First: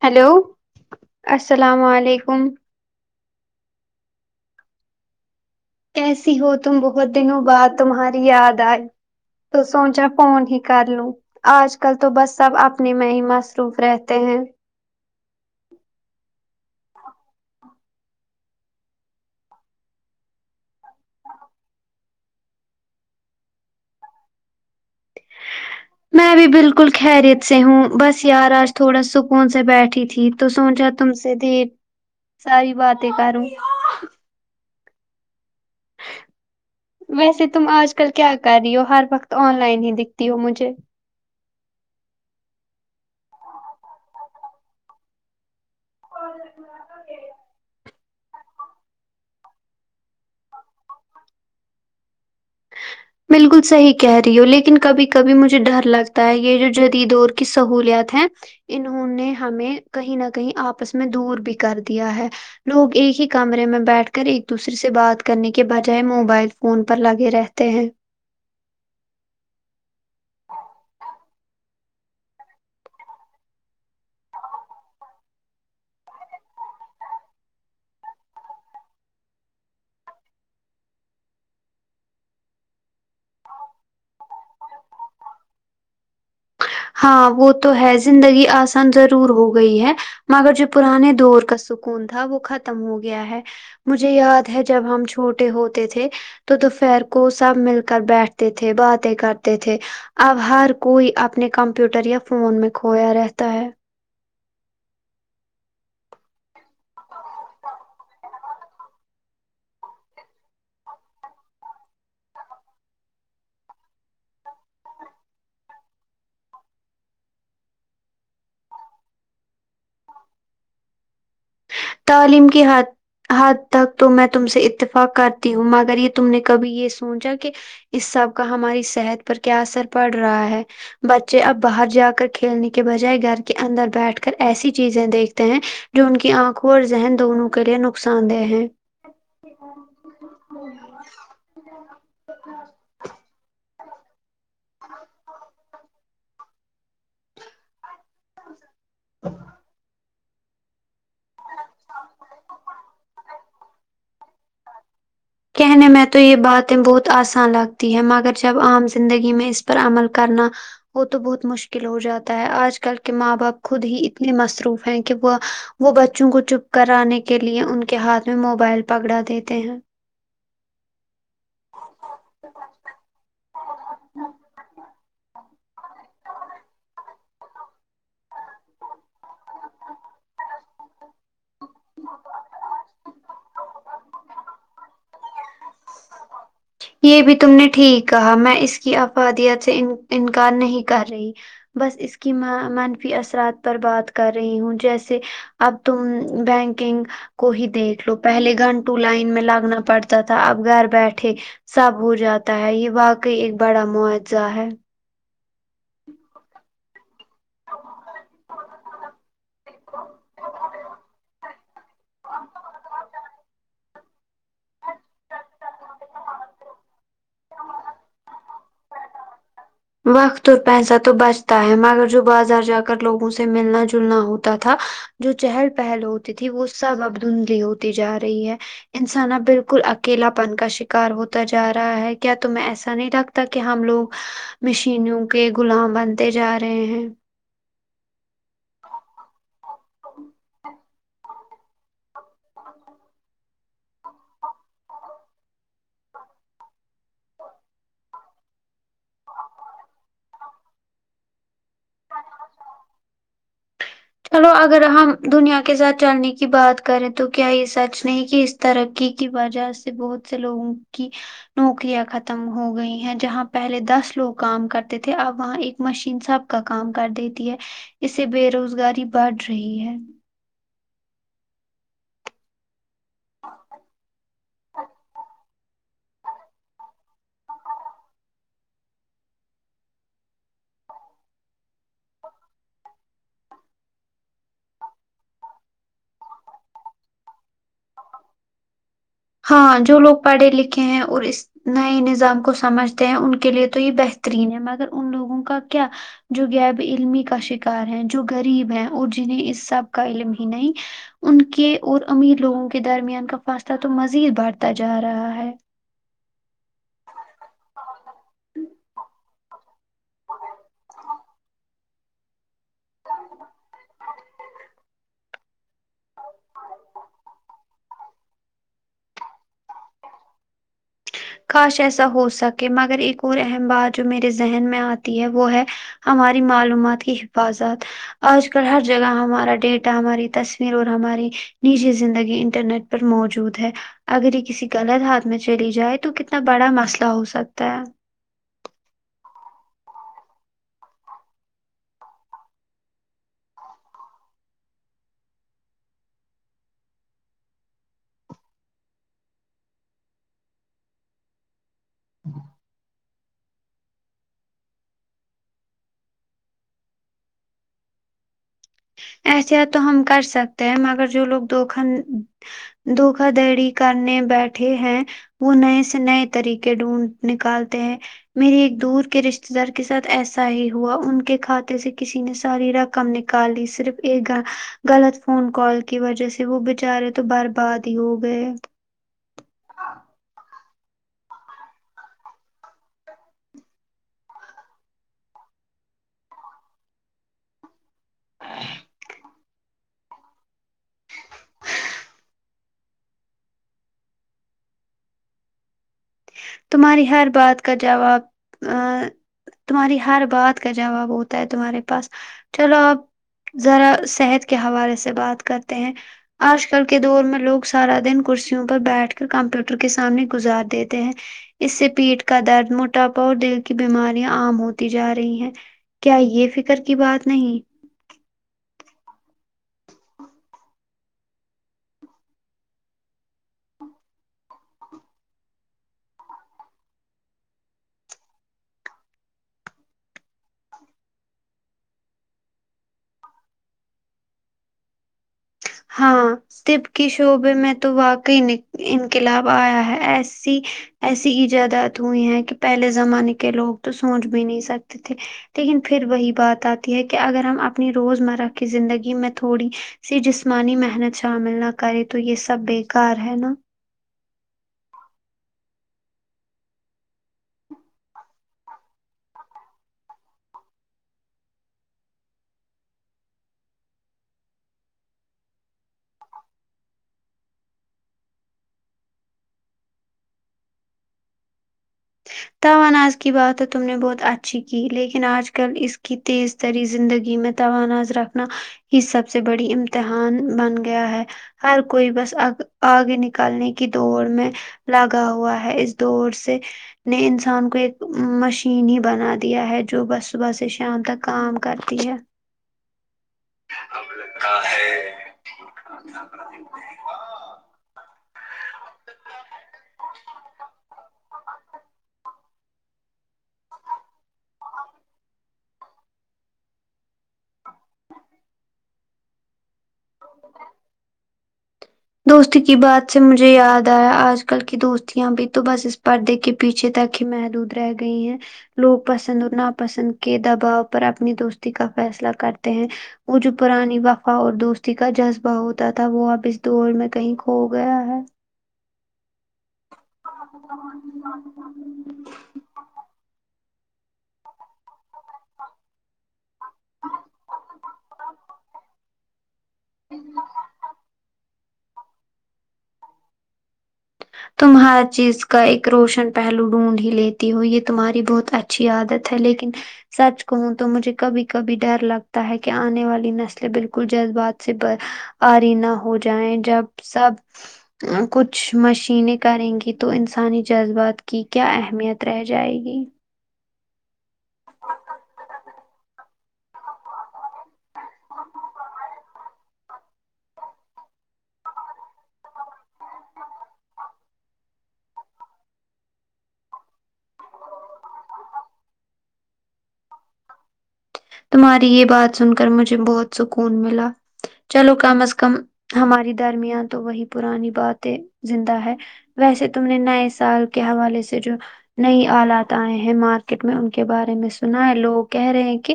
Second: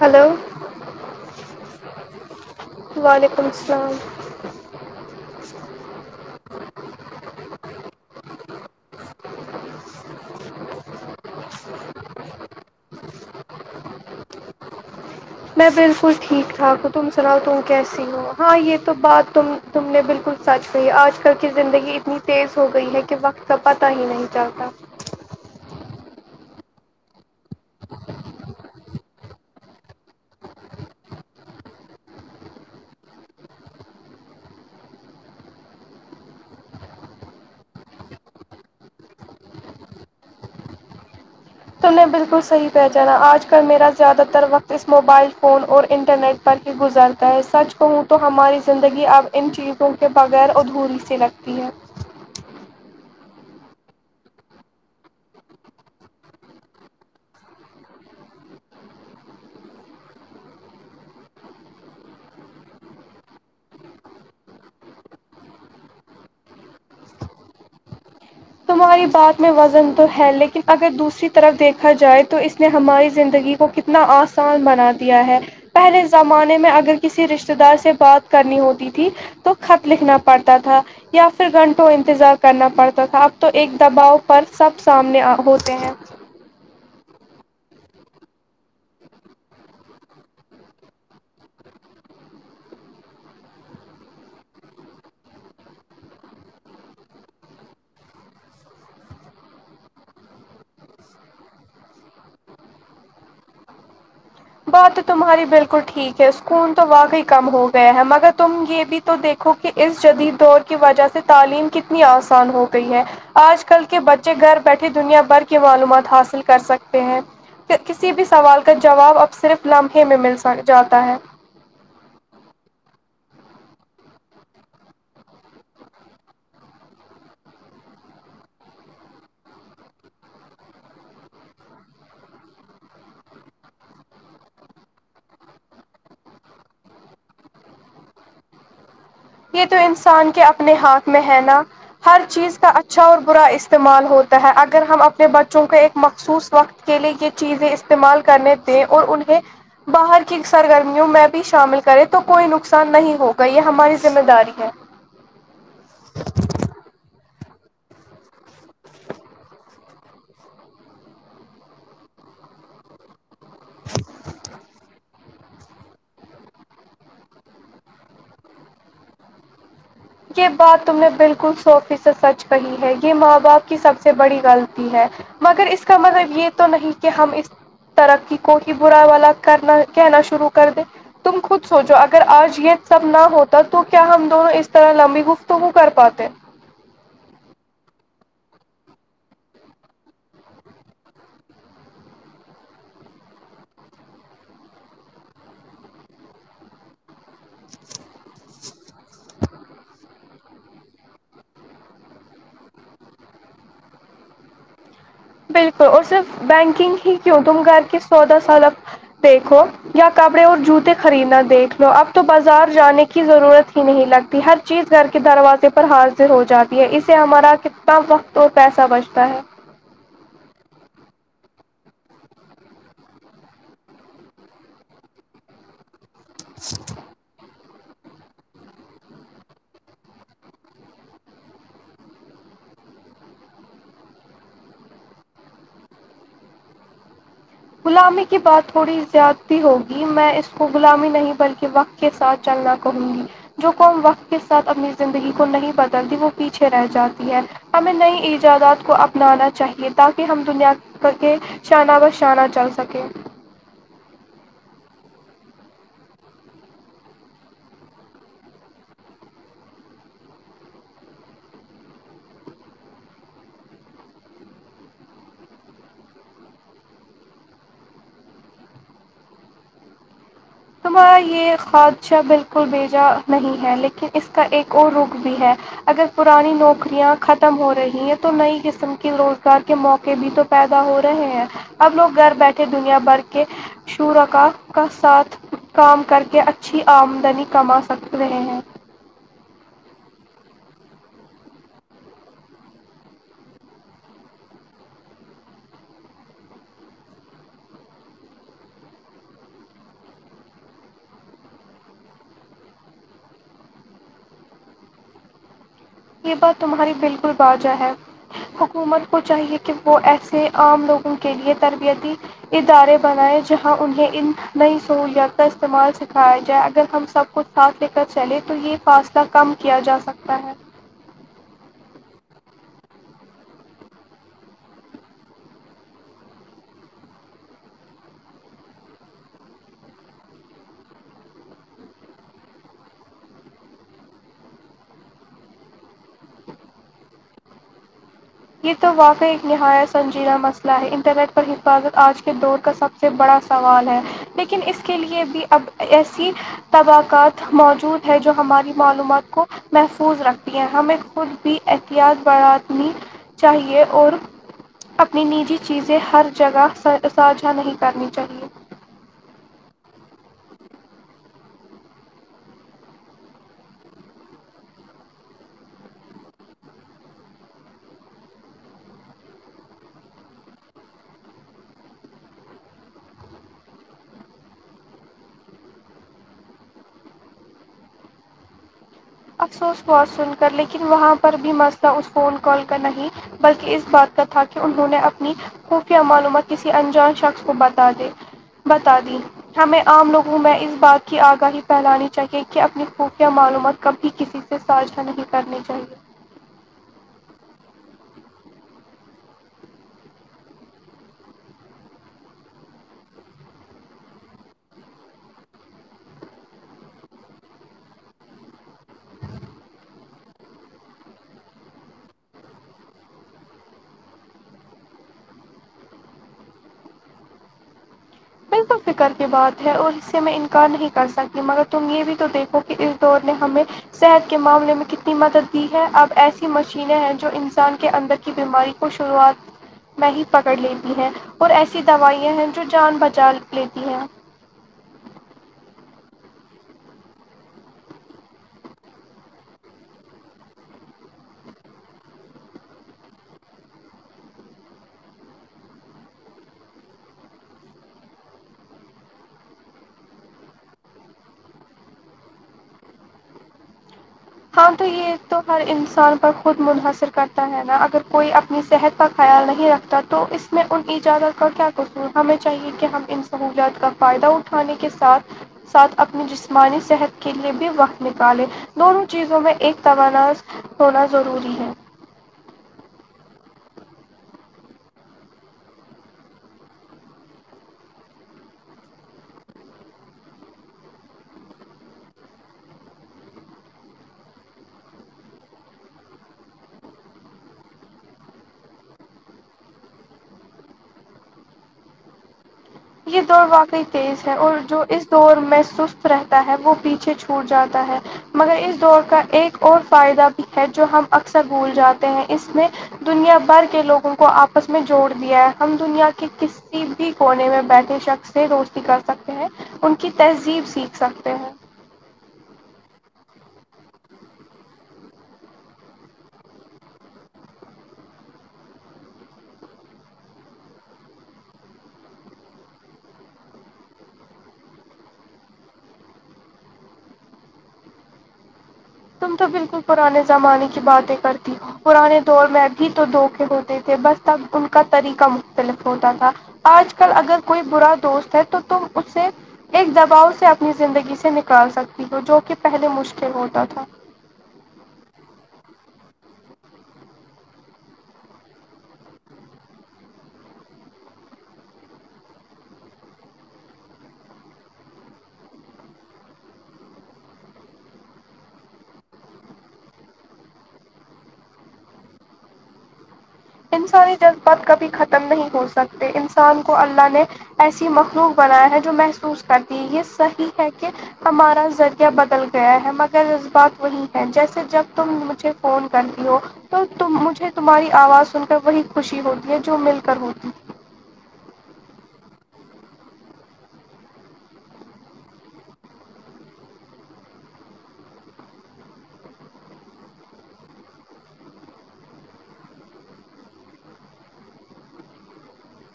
hello hello السلام علیکم وعلیکم السلام کیسی ہو تم بہت دنوں بعد تمہاری یاد آئے تو سوچا فون ہی کر لو آج کل تو بس سب اپنے میں ہی مصروف رہتے ہیں میں بالکل ٹھیک ٹھاک ہوں تم سناؤ تم کیسی ہو ہاں یہ تو بات تم تم نے بالکل سچ کہی آج کل کی زندگی اتنی تیز ہو گئی ہے کہ وقت کا پتہ ہی نہیں چلتا ہ میں بھی بالکل خریت سے ہوں بس یار آج تھوڑا سکون سے بیٹھی تھی تو سوچا تم سے ڈھیر ساری باتیں کروں ویسے تم آج کل کیا کر رہی ہو ہر وقت آن لائن ہی دکھتی ہو مجھے تم نے بالکل صحیح پہچانا آج کل میرا زیادہ تر وقت اس موبائل فون اور انٹرنیٹ پر ہی گزرتا ہے سچ کہو تو ہماری زندگی اب ان چیزوں کے بغیر ادھوری سی لگتی ہے بالکل صحیح کہہ رہی ہ ہو لیکن کبھی کبھی مجھے ڈر لگتا ہے یہ جو جدید دور کی سہولیات ہیں انہوں نے ہمیں کہیں نہ کہیں آپس میں دور بھی کر دیا ہے لوگ ایک ہی کمرے میں بیٹھ کر ایک دوسرے سے بات کرنے کے بجائے موبائل فون پر لگے رہتے ہیں تمہاری بات میں وزن تو ہے لیکن اگر دوسری طرف دیکھا جائے تو اس نے ہماری زندگی کو کت نا آسان بنا دیا ہے پہلے زمانے میں اگر کسی رشتے دار سے بات کرنی ہوتی تھی تو خط لکھنا پڑتا تھا یا پھر گھنٹوں انتظار کرنا پڑتا تھا اب تو ایک دباؤ پر سب سامنے ہوتے ہیں ہاں وہ تو ہے زندگی آسان ضرور ہو گئی ہے مگر جو پرانے دور کا سکون تھا وہ ختم ہو گیا ہے مجھے یاد ہے جب ہم چھوٹے ہوتے تھے تو دوپہر کو سب مل کر بیٹھتے تھے باتیں کرتے تھے اب ہر کوئی اپنے کمپیوٹر یا فون میں کھویا رہتا ہے بات تو تمہاری بالکل ٹھیک ہے سکون تو واقعی کم ہو گیا ہے مگر تم یہ بھی تو دیکھو کہ اس جدید دور کی وجہ سے تعلیم کتنی آسان ہو گئی ہے آج کل کے بچے گھر بیٹھے دنیا بھر کی معلومات حاصل کر سکتے ہیں کسی بھی سوال کا جواب اب صرف لمحے میں مل سک جاتا ہے تعلیم کے ہاتھ حد تک تو میں تم سے اتفاق کرتی ہوں مگر یہ تم نے کبھی یہ سوچا کہ اس سب کا ہماری صحت پر کیا اثر پڑ رہا ہے بچے اب باہر جا کر کھیلنے کے بجائے گھر کے اندر بیٹھ کر ایسی چیزیں دیکھتے ہیں جو ان کی آنکھوں اور ذہن دونوں کے لیے نقصان دہ ہیں یہ تو انسان کے اپنے ہاتھ میں ہے نا ہر چیز کا اچھا اور برا استعمال ہوتا ہے اگر ہم اپنے بچوں کا ایک مخصوص وقت کے لیے یہ چیزیں استعمال کرنے تھے اور انہیں باہر کی کی سرگرمیوں میں بھی شامل کرے تو کوئی نقصان نہیں ہوگا یہ ہماری ذمہ داری ہے کہنے میں تو یہ باتیں بہت آسان لگتی ہے مگر جب عام زندگی میں اس پر عمل کرنا وہ تو بہت مشکل ہو جاتا ہے آج کل کے ماں باپ خود ہی اتنے مصروف ہیں کہ وہ وہ بچوں کو چپ کر آنے کے لیے ان کے ہاتھ میں موبائل پکڑا دیتے ہیں یہ بات تم نے بالکل صو فیصد سچ کہی ہے یہ ماں باپ کی سب سے بڑی غلطی ہے مگر اس کا مطلب یہ تو نہیں کہ ہم اس ترقی کو ہی برا والا کرنا کہنا شروع کر دے تم خود سوچو اگر آج یہ سب نہ ہوتا تو کیا ہم دونوں اس تو لمبی گفتگو کر پاتے یہ بھی تم نے ٹھیک کہا میں اس کی افادیت سے انکار نہیں کر رہی بس اس کی منفی اثرات پر بات کر رہی ہوں جیسے اب تو بینکنگ کو ہی دیکھ لو پہلے گھنٹو لائن میں لگنا پڑتا تھا اب گھر بیٹھے سب ہو جاتا ہے یہ واقعی ایک بڑا معجزہ ہے بالکل اور صرف بینکنگ ہی کیوں تم گھر کے سودہ سال دیکھو یا کپڑے اور جوتے خریدنا دیکھ لو اب تو بازار جانے کی ضرورت ہی نہیں لگتی ہر چیز گھر کے دروازے پر حاضر ہو جاتی ہے اس سے ہمارا کتنا وقت اور پیسہ بچتا ہے وقت اور پیسہ تو بچتا ہے مگر جو بازار جا کر لوگوں سے ملنا جلنا ہوتا تھا جو چہل پہل ہوتی تھی وہ سب اب دھندلی ہوتی جا رہی ہے انسانا بالکل اکیلا پن کا شکار ہوتا جا رہا ہے کیا تمہیں ایسا نہیں رکھتا تکہ ہم لوگ مشینوں کے غلام بنتے جا رہے ہیں غلامی کی بات تھوڑی زیاد بھی ہوگی میں اس کو غلامی نہیں بلکہ وقت کے ساتھ چلنا کہوں گی جو قوم وقت کے ساتھ اپنی زندگی کو نہیں بدلتی وہ پیچھے رہ جاتی ہے ہمیں نئی ایجادات کو اپنانا چاہیے تاکہ ہم دنیا کے شان بہ شانہ چل سکے چلو اگر ہم دنیا کے ساتھ چلنے کی بات کریں تو کیا یے سچ نہیں کی اس ترقی کی وجہ سے بہت سے لوگوں کی نوکریاں ختم ہو گئی ہیں جہاں پہلے دس لوگ کام کرتے تھے اب وہاں ایک مشین سب کا کام کر دیتی ہے اس سے بے روزگاری بڑھ رہی ہے تمہارا یے خادشہ بالکل بھیجا نہیں ہے لیکن اس کا ایک اور رخ بھی ہے اگر پرانی نوکریاں ختم ہو رہی ہیں تو نئی قسم کے روزگار کے موقع بھی تو پیدا ہو رہے ہیں اب لوگ گھر بیٹھے دنیا بھر کے شورکا کا ساتھ کام کر کے اچھی آمدنی کما سکھ رہے ہیں ہاں ہاں جو لوگ پڑھے لکھے ہیں اور اس نئے نظام کو سمجھتے ہیں ان کے لیے تو یے بہترین ہے مگر ان لوگوں کا کیا جو غیب علمی کا شکار ہے جو غریب ہے اور جنہیں اس سب کا علم ہی نہیں ان کے اور امیر لوگوں کے درمیان کا فاصلہ تو مزید بڑھتا جا رہا ہے یے بات تمہاری بالکل باجہ ہے حکومت کو چاہیے کہ وہ ایسے عام لوگوں کے لیے تربیتی ادارے بنائے جہاں انہیں ان نئی سہولیات کا استعمال سکھایا جائے اگر ہم سب کچھ ساتھ لے کر چلیں تو یے فاصلہ کم کیا جا سکتا ہے کاش ایسا ہو سکے مگر ایک اور اہم بات جو میرے ذہن میں اتی ہے وہ ہے ہماری معلومات کی حفاظت آج کل ہر جگہ ہمارا ڈیٹا ہماری تصویر اور ہماری نجی زندگی انٹرنیٹ پر موجود ہے اگر یے کسی غلط ہاتھ میں چلی جائے تو تو کتنا بڑا مسئلہ ہو سکتا ہے یے تو واقع ایک نہایت سنجیدہ مسئلہ ہے انٹرنیٹ پر حفاظت آج کے دور کا سب سے بڑا سوال ہے لیکن اس کے لیے بھی اب ایسی طبقات موجود ہے جو ہماری معلومات کو محفوظ رکھتی ہیں ہمیں خود بھی احتیاط بڑھانی چاہیے اور اپنی نجی چیزیں ہر جگہ ساجھا نہیں کرنی چاہیے ایسے تو ہم کر سکتے ہیں مگر جو لوگ دوکھن دھوکا دھڑی کرنے بیٹھے ہیں وہ نئے سے نئے طریقے ڈھونڈ نکالتے ہیں میری ایک دور کے رشتے دار کے ساتھ ایسا ہی ہوا ان کے کھاتے سے کسی نے ساری رقم نکالی صرف ایک غلط فون کال کی وجہ سے وہ بچارے تو برباد ہی ہو گئے افسوس ہوا سن کر لیکن وہاں پر بھی مسئلہ اس فون کال کا نہیں بلکی اس بات کا تھا کی انہوں نے اپنی کو کیا معلومات کسی انجان شخص کو بتا دے بتا دی ہمیں عام لوگوں میں اس بات کی اگاہی پھیلانی چاہیے کی اپنی خفیہ معلومات کبھی کسی سے سا جھا نہیں کرنی چاہیے تمہاری ہر بات کا جواب آ تمہاری ہر بات کا جواب ہوتا ہے تمہارے پاس چلو اب ذرا صحت کے حوالے سے بات کرتے ہیں اج کل کے دور میں لوگ سارا دن کرسیوں پر بیٹھ کر کمپیوٹر کے سامنے گزار دے تے ہیں اس سے پیٹ کا درد موٹاپا اور دل کی بیماریاں عام ہوتی جا رہی ہیں کیا یے فکر کی بات نہیں کر کے بات ہے اور اس سے میں انکار نہیں کر سکتی مگر تم یہ بھی تو دیکھو کہ اس دور نے ہمیں صحت کے معاملے میں کتنی مدد دی ہے اب ایسی مشینیں ہیں جو انسان کے اندر کی بیماری شروعات میں ہی پکڑ لیتی ہیں اور ایسی دوائیاں ہیں جو جان بچا چالک لیتی ہے ہاں تب کی شعبے میں تو واقعی ان انقلاب ایا ہے ایسی ایسی ایجادات ہوئی ہیں کہ پہلے زمانے کے لوگ تو سوچ بھی نہیں سکتے تھے لیکن پھر وہی بات اتی ہے کہ اگر ہم اپنی روزمرہ کی زندگی میں تھوڑی سے جسمانی محنت شامل نہ کرے تو یہ سب بےیکار ہے نا ہاں تو یہ تو ہر انسان پر خود منمحصر کرتا ہے نا اگر کوئی اپنی صحت کا خیال نہیں رکھتا تو اس میں ان اجازت کا کیا قصور ہمیں چاہیے کہ ہم ان سہولیات کا فائدہ اٹھانے کے ساتھ ساتھ اپنی جسمانی صحت کے لیے بھی وقت نکالے دونوں چیزوں میں ایک تو ناز ہونا ضروری ہے توناز کی بات تو تم نے بہت اچھی کی لیکن اج کل اس کی تیز تری زندگی میں تو ناز رکھنا ہی سب سے بڑی امتحان بن گیا ہے ہر کوئی بس اگ اگے نکالنے کی دوڑ میں لگا ہوا ہے اس دور سے نے انسان کو ایک مشین ہی بنا دیا ہے جو بس صبح سے شام تک کام کرتی ہے یہ دور واقعی تیز ہے اور جو اس دور میں سست رہتا ہے وہ پیچھے ھوٹ جاتا ہے مگر اس دور کا ایک اور فائدہ بھی ہے جو ہم اکثر بھول جاتے ہیں اس میں دنیا بھر کے لوگوں کو اپس میں جوڑ دیا ہے ہم دنیا کے کسی بھی کونے میں بیٹھے شخص سے دوستی کر سکتے ہیں ان کی تہذیب سیکھ سکتے ہیں دوست کی بات سے مجھے یاد ایا اج کل کی دوستیاں بھی تو بس اس پردے کی پیچھے تک ہی محدود رہ گئی ہیں لوگ پسند اور ناپسند کے دباؤ پر اپنی دوستی کا فیصلہ کرتے ہیں وہ جو پرانی وفا اور دوستی کا جذبہ ہوتا تھا وہ اب دور میں کہیں کھو گیا ہے تم تو بالکل پرانے زمانے کی باتیں کرتی ہو پرانے دور میں اب ہی تو دھوکے ہوتے تھے بس تب ان کا طریقہ مختلف ہوتا تھا آج کل اگر کوئی برا دوست ہے تو تم اس سے ایک دباؤ سے اپنی زندگی سے نک نکال سکتی ہو جو کہ پہلے مشکل ہوتا تھا ا تم ہر چیز کا ایک روشن پہلو ڈھونڈ ہی لیتی ہو یہ تمہاری بہت اچھی عادت ہے لیکن سچ کہوں تو مجھے کبھی کبھی ڈر لگتا ہے کہ انے والی نسلیں بالکل جذبات سے ارینہ ہو جائے جب سب کچھ مشینیں کریں گی تو انسانی جذبات کی کیا اہمیت رہ جائے گی انسانی جذبات کبھی ختم نہیں ہو سکتے انسان کو اللہ نے ایسی مخلوق بنایا ہے جو محسوس کرتی ہے یہ صحیح ہے کہ ہمارا ذریعہ بدل گیا ہے مگر اس بات وہی ہے جیسے جب تم مجھے فون کرتی ہو تو تم مجھے تمہاری آواز سن کر وہی خوشی ہوتی ہے جو مل کر ہوتی تمہاری یہ بات سن کر مجھے بہت سکون ملا چلو کم از کم ہماری درمیان تو وہی پرانی باتیں زندہ ہے ویسے تم نے نئے سال کے حوالے سے جو نئی آلات آئے ہیں مارکیٹ میں ان کے بارے میں سنا ہے لوگ کہہ رہے ہیں کہ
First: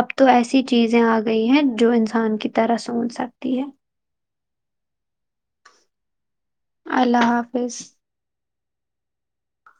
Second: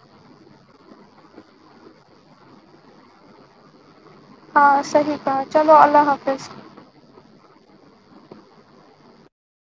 اب تو ایسی چیزیں آ گئی ہیں جو انسان کی طرح سوچ سکتی ہے ہاں صحیح کہا چلو اللہ حافظ اللہ حافظ